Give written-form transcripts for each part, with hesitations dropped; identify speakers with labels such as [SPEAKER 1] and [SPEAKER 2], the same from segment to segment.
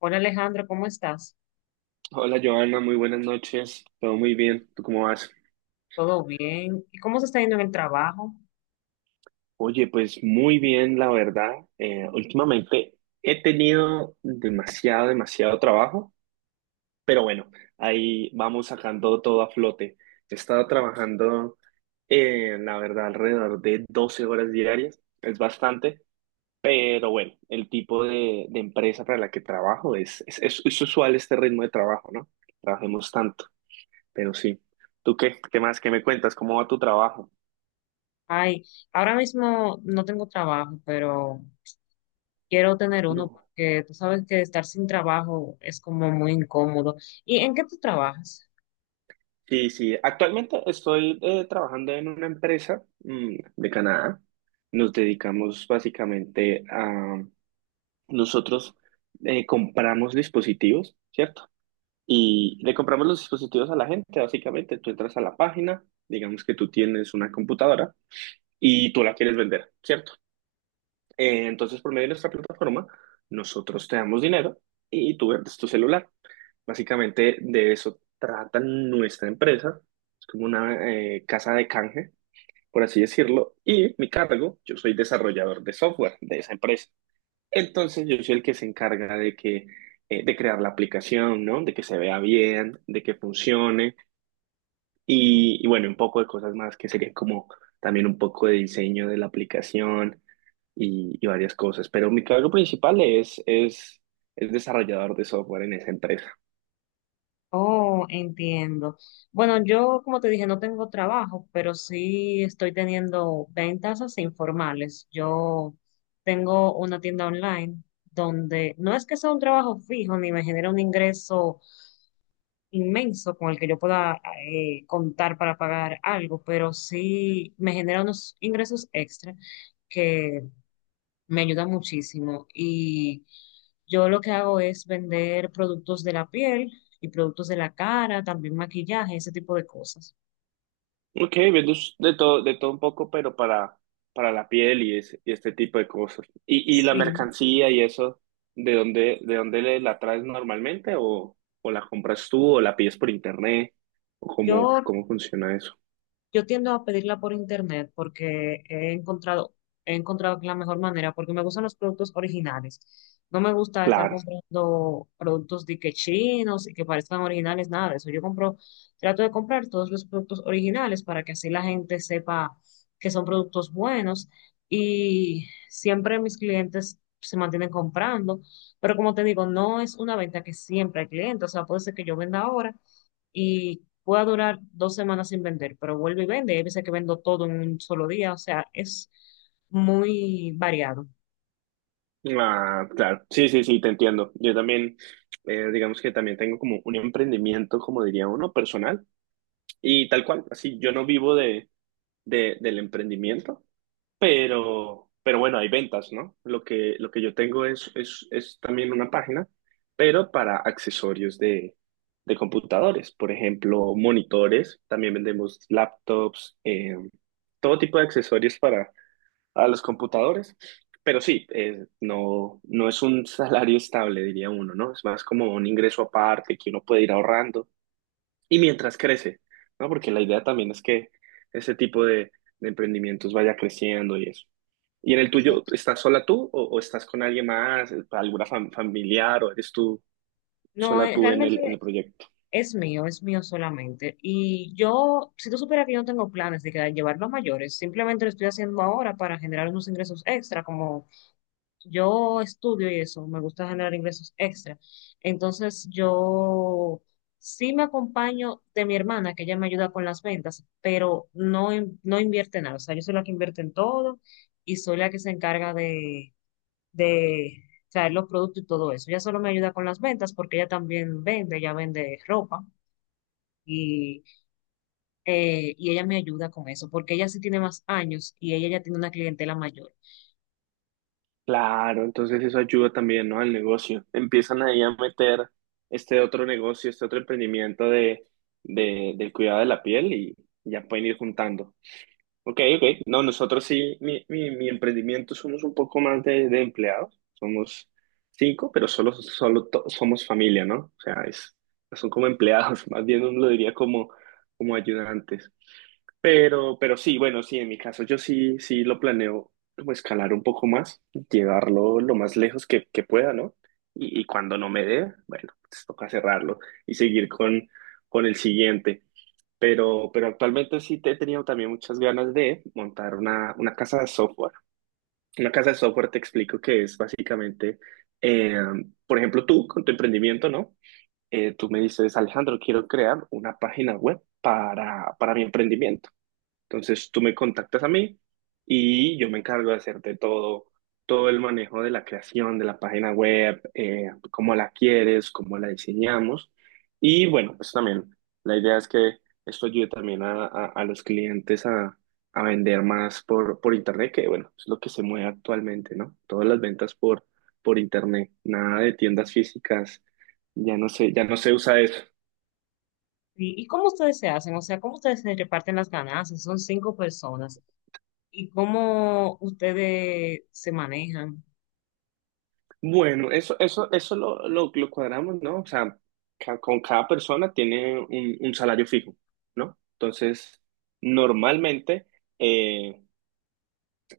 [SPEAKER 1] Hola Alejandro, ¿cómo estás?
[SPEAKER 2] Hola Joana, muy buenas noches. Todo muy bien. ¿Tú cómo vas?
[SPEAKER 1] ¿Todo bien? ¿Y cómo se está yendo en el trabajo?
[SPEAKER 2] Oye, pues muy bien, la verdad. Últimamente he tenido demasiado trabajo, pero bueno, ahí vamos sacando todo a flote. He estado trabajando, la verdad, alrededor de 12 horas diarias. Es bastante, pero bueno, el tipo de empresa para la que trabajo es usual este ritmo de trabajo, ¿no? Trabajemos tanto, pero sí. ¿Tú qué? ¿Qué más? ¿Qué me cuentas? ¿Cómo va tu trabajo?
[SPEAKER 1] Ay, ahora mismo no tengo trabajo, pero quiero tener uno
[SPEAKER 2] No.
[SPEAKER 1] porque tú sabes que estar sin trabajo es como muy incómodo. ¿Y en qué tú trabajas?
[SPEAKER 2] Sí, sí. Actualmente estoy trabajando en una empresa de Canadá. Nos dedicamos básicamente a nosotros compramos dispositivos, ¿cierto? Y le compramos los dispositivos a la gente, básicamente. Tú entras a la página, digamos que tú tienes una computadora y tú la quieres vender, ¿cierto? Entonces, por medio de nuestra plataforma, nosotros te damos dinero y tú vendes tu celular. Básicamente de eso trata nuestra empresa. Es como una casa de canje, por así decirlo. Y mi cargo, yo soy desarrollador de software de esa empresa. Entonces, yo soy el que se encarga de de crear la aplicación, ¿no? De que se vea bien, de que funcione, y bueno, un poco de cosas más que serían como también un poco de diseño de la aplicación y varias cosas. Pero mi cargo principal es desarrollador de software en esa empresa.
[SPEAKER 1] Oh, entiendo. Bueno, yo como te dije, no tengo trabajo, pero sí estoy teniendo ventas así informales. Yo tengo una tienda online donde no es que sea un trabajo fijo ni me genera un ingreso inmenso con el que yo pueda contar para pagar algo, pero sí me genera unos ingresos extra que me ayudan muchísimo. Y yo lo que hago es vender productos de la piel y productos de la cara, también maquillaje, ese tipo de cosas.
[SPEAKER 2] Ok, viendo de todo un poco, para la piel y este tipo de cosas. Y la
[SPEAKER 1] Sí,
[SPEAKER 2] mercancía y eso, ¿de dónde la traes normalmente? O la compras tú o la pides por internet? ¿O
[SPEAKER 1] yo
[SPEAKER 2] cómo, cómo funciona eso?
[SPEAKER 1] Yo tiendo a pedirla por internet porque he encontrado que es la mejor manera, porque me gustan los productos originales. No me gusta estar
[SPEAKER 2] Claro.
[SPEAKER 1] comprando productos de que chinos y que parezcan originales, nada de eso. Yo compro, trato de comprar todos los productos originales para que así la gente sepa que son productos buenos y siempre mis clientes se mantienen comprando, pero como te digo, no es una venta que siempre hay clientes, o sea, puede ser que yo venda ahora y pueda durar 2 semanas sin vender, pero vuelve y vende. Hay veces que vendo todo en un solo día, o sea, es muy variado.
[SPEAKER 2] Ah, claro, sí, sí, sí, te entiendo. Yo también, digamos que también tengo como un emprendimiento, como diría uno, personal y tal cual. Así, yo no vivo del emprendimiento, pero bueno, hay ventas, ¿no? Lo que yo tengo es también una página, pero para accesorios de computadores, por ejemplo, monitores, también vendemos laptops, todo tipo de accesorios a los computadores. Pero sí, no, no es un salario estable, diría uno, ¿no? Es más como un ingreso aparte que uno puede ir ahorrando y mientras crece, ¿no? Porque la idea también es que ese tipo de emprendimientos vaya creciendo y eso. ¿Y en el tuyo,
[SPEAKER 1] Exacto.
[SPEAKER 2] estás sola tú o estás con alguien más, alguna familiar o eres tú
[SPEAKER 1] No,
[SPEAKER 2] sola tú en
[SPEAKER 1] realmente
[SPEAKER 2] el proyecto?
[SPEAKER 1] es mío solamente. Y yo, si tú supieras que yo no tengo planes de llevarlo a mayores, simplemente lo estoy haciendo ahora para generar unos ingresos extra, como yo estudio y eso, me gusta generar ingresos extra. Entonces yo sí me acompaño de mi hermana, que ella me ayuda con las ventas, pero no, no invierte nada. O sea, yo soy la que invierte en todo y soy la que se encarga de traer los productos y todo eso. Ella solo me ayuda con las ventas porque ella también vende, ella vende ropa. Y, y ella me ayuda con eso, porque ella sí tiene más años y ella ya tiene una clientela mayor.
[SPEAKER 2] Claro, entonces eso ayuda también, ¿no? Al negocio. Empiezan ahí a meter este otro negocio, este otro emprendimiento del cuidado de la piel y ya pueden ir juntando. Ok, ok. No, nosotros sí, mi emprendimiento somos un poco más de empleados. Somos 5, pero somos familia, ¿no? O sea, es, son como empleados, más bien uno lo diría como, como ayudantes. Pero sí, bueno, sí, en mi caso yo sí, sí lo planeo como escalar un poco más, llevarlo lo más lejos que pueda, ¿no? Y cuando no me dé, bueno, pues toca cerrarlo y seguir con el siguiente. Pero actualmente sí te he tenido también muchas ganas de montar una casa de software. Una casa de software te explico que es básicamente, eh, por ejemplo, tú con tu emprendimiento, ¿no? Tú me dices, Alejandro, quiero crear una página web para mi emprendimiento. Entonces tú me contactas a mí y yo me encargo de hacerte todo, todo el manejo de la creación de la página web, cómo la quieres, cómo la diseñamos. Y bueno, pues también la idea es que esto ayude también a, a los clientes a vender más por internet, que bueno, es lo que se mueve actualmente, ¿no? Todas las ventas por internet, nada de tiendas físicas, ya no sé, ya no se usa eso.
[SPEAKER 1] Sí, ¿y cómo ustedes se hacen? O sea, ¿cómo ustedes se reparten las ganancias? Son 5 personas. ¿Y cómo ustedes se manejan?
[SPEAKER 2] Bueno, eso lo cuadramos, ¿no? O sea, con cada persona tiene un salario fijo, ¿no? Entonces, normalmente eh,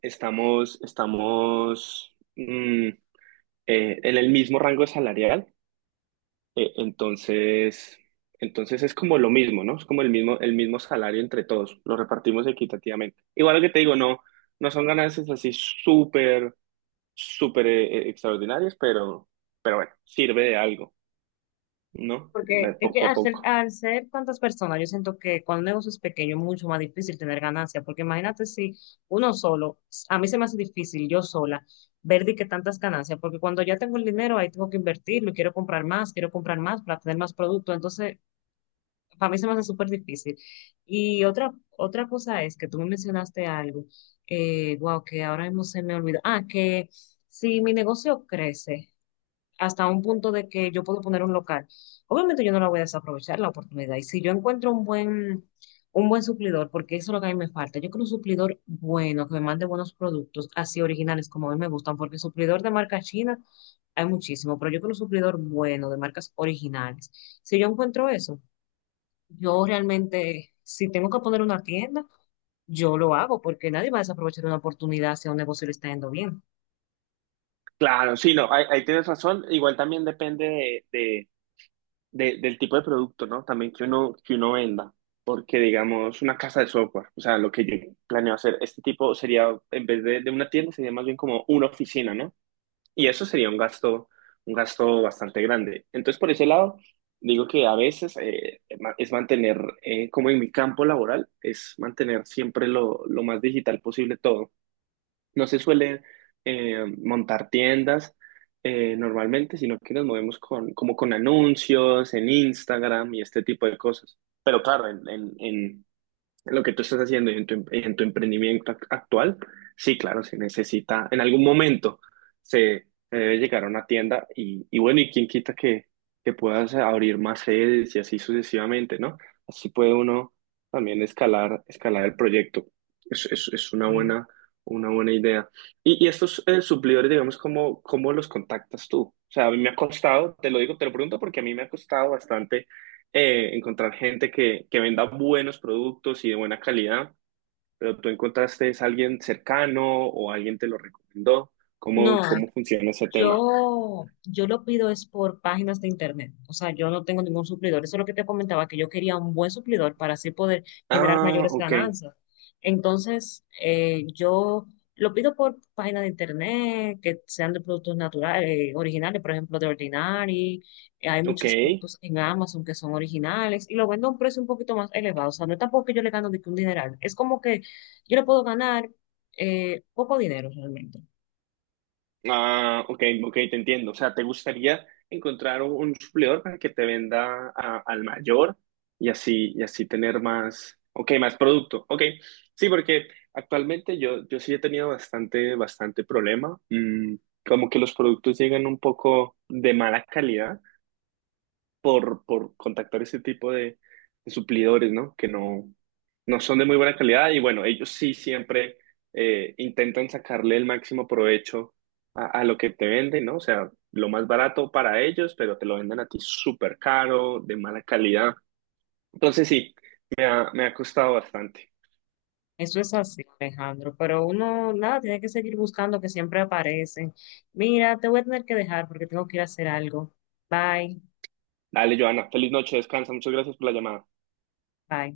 [SPEAKER 2] estamos en el mismo rango salarial, eh, entonces, entonces es como lo mismo, ¿no? Es como el mismo salario entre todos, lo repartimos equitativamente. Igual que te digo, no, no son ganancias así súper, súper extraordinarias, pero bueno, sirve de algo. ¿No? De
[SPEAKER 1] Porque es que
[SPEAKER 2] poco a poco.
[SPEAKER 1] al ser tantas personas, yo siento que cuando un negocio es pequeño es mucho más difícil tener ganancias, porque imagínate si uno solo, a mí se me hace difícil yo sola ver de qué tantas ganancias, porque cuando ya tengo el dinero ahí tengo que invertirlo, y quiero comprar más para tener más producto, entonces para mí se me hace súper difícil. Y otra cosa es que tú me mencionaste algo, wow, que ahora mismo se me olvidó. Ah, que si mi negocio crece hasta un punto de que yo puedo poner un local, obviamente yo no la voy a desaprovechar la oportunidad. Y si yo encuentro un buen suplidor, porque eso es lo que a mí me falta, yo quiero un suplidor bueno, que me mande buenos productos, así originales como a mí me gustan, porque suplidor de marca china hay muchísimo, pero yo quiero un suplidor bueno, de marcas originales. Si yo encuentro eso, yo realmente, si tengo que poner una tienda, yo lo hago porque nadie va a desaprovechar una oportunidad si a un negocio le está yendo bien.
[SPEAKER 2] Claro, sí, no, ahí, ahí tienes razón. Igual también depende del tipo de producto, ¿no? También que uno venda. Porque, digamos, una casa de software, o sea, lo que yo planeo hacer, este tipo sería, en vez de una tienda, sería más bien como una oficina, ¿no? Y eso sería un gasto bastante grande. Entonces, por ese lado, digo que a veces es mantener, como en mi campo laboral, es mantener siempre lo más digital posible todo. No se suele montar tiendas normalmente, sino que nos movemos con, como con anuncios en Instagram y este tipo de cosas. Pero claro, en lo que tú estás haciendo y en tu, en tu emprendimiento actual, sí, claro, se necesita, en algún momento se, se debe llegar a una tienda y bueno, y quién quita que puedas abrir más sedes y así sucesivamente, ¿no? Así puede uno también escalar, escalar el proyecto. Es
[SPEAKER 1] Mm.
[SPEAKER 2] una buena idea. Y estos suplidores, digamos, ¿cómo, cómo los contactas tú? O sea, a mí me ha costado, te lo digo, te lo pregunto porque a mí me ha costado bastante encontrar gente que venda buenos productos y de buena calidad, pero tú encontraste es alguien cercano o alguien te lo recomendó.
[SPEAKER 1] No,
[SPEAKER 2] ¿Cómo, cómo funciona ese tema?
[SPEAKER 1] Yo lo pido es por páginas de internet, o sea, yo no tengo ningún suplidor. Eso es lo que te comentaba, que yo quería un buen suplidor para así poder generar
[SPEAKER 2] Ah,
[SPEAKER 1] mayores
[SPEAKER 2] ok,
[SPEAKER 1] ganancias. Entonces, yo lo pido por páginas de internet que sean de productos naturales, originales, por ejemplo, de Ordinary. Hay
[SPEAKER 2] ok.
[SPEAKER 1] muchos productos en Amazon que son originales y lo vendo a un precio un poquito más elevado. O sea, no es tampoco que yo le gano de que un dineral, es como que yo le puedo ganar poco dinero realmente.
[SPEAKER 2] Ah, ok, ok, te entiendo. O sea, ¿te gustaría encontrar un suplidor para que te venda al mayor y así tener más, ok, más producto? Ok, sí, porque actualmente yo, yo sí he tenido bastante, bastante problema. Mm, como que los productos llegan un poco de mala calidad por contactar ese tipo de suplidores, ¿no? Que no, no son de muy buena calidad y bueno, ellos sí siempre intentan sacarle el máximo provecho a lo que te venden, ¿no? O sea, lo más barato para ellos, pero te lo venden a ti súper caro, de mala calidad. Entonces sí, me ha costado bastante.
[SPEAKER 1] Eso es así, Alejandro, pero uno, nada, tiene que seguir buscando que siempre aparecen. Mira, te voy a tener que dejar porque tengo que ir a hacer algo. Bye,
[SPEAKER 2] Dale, Joana, feliz noche, descansa, muchas gracias por la llamada.
[SPEAKER 1] bye.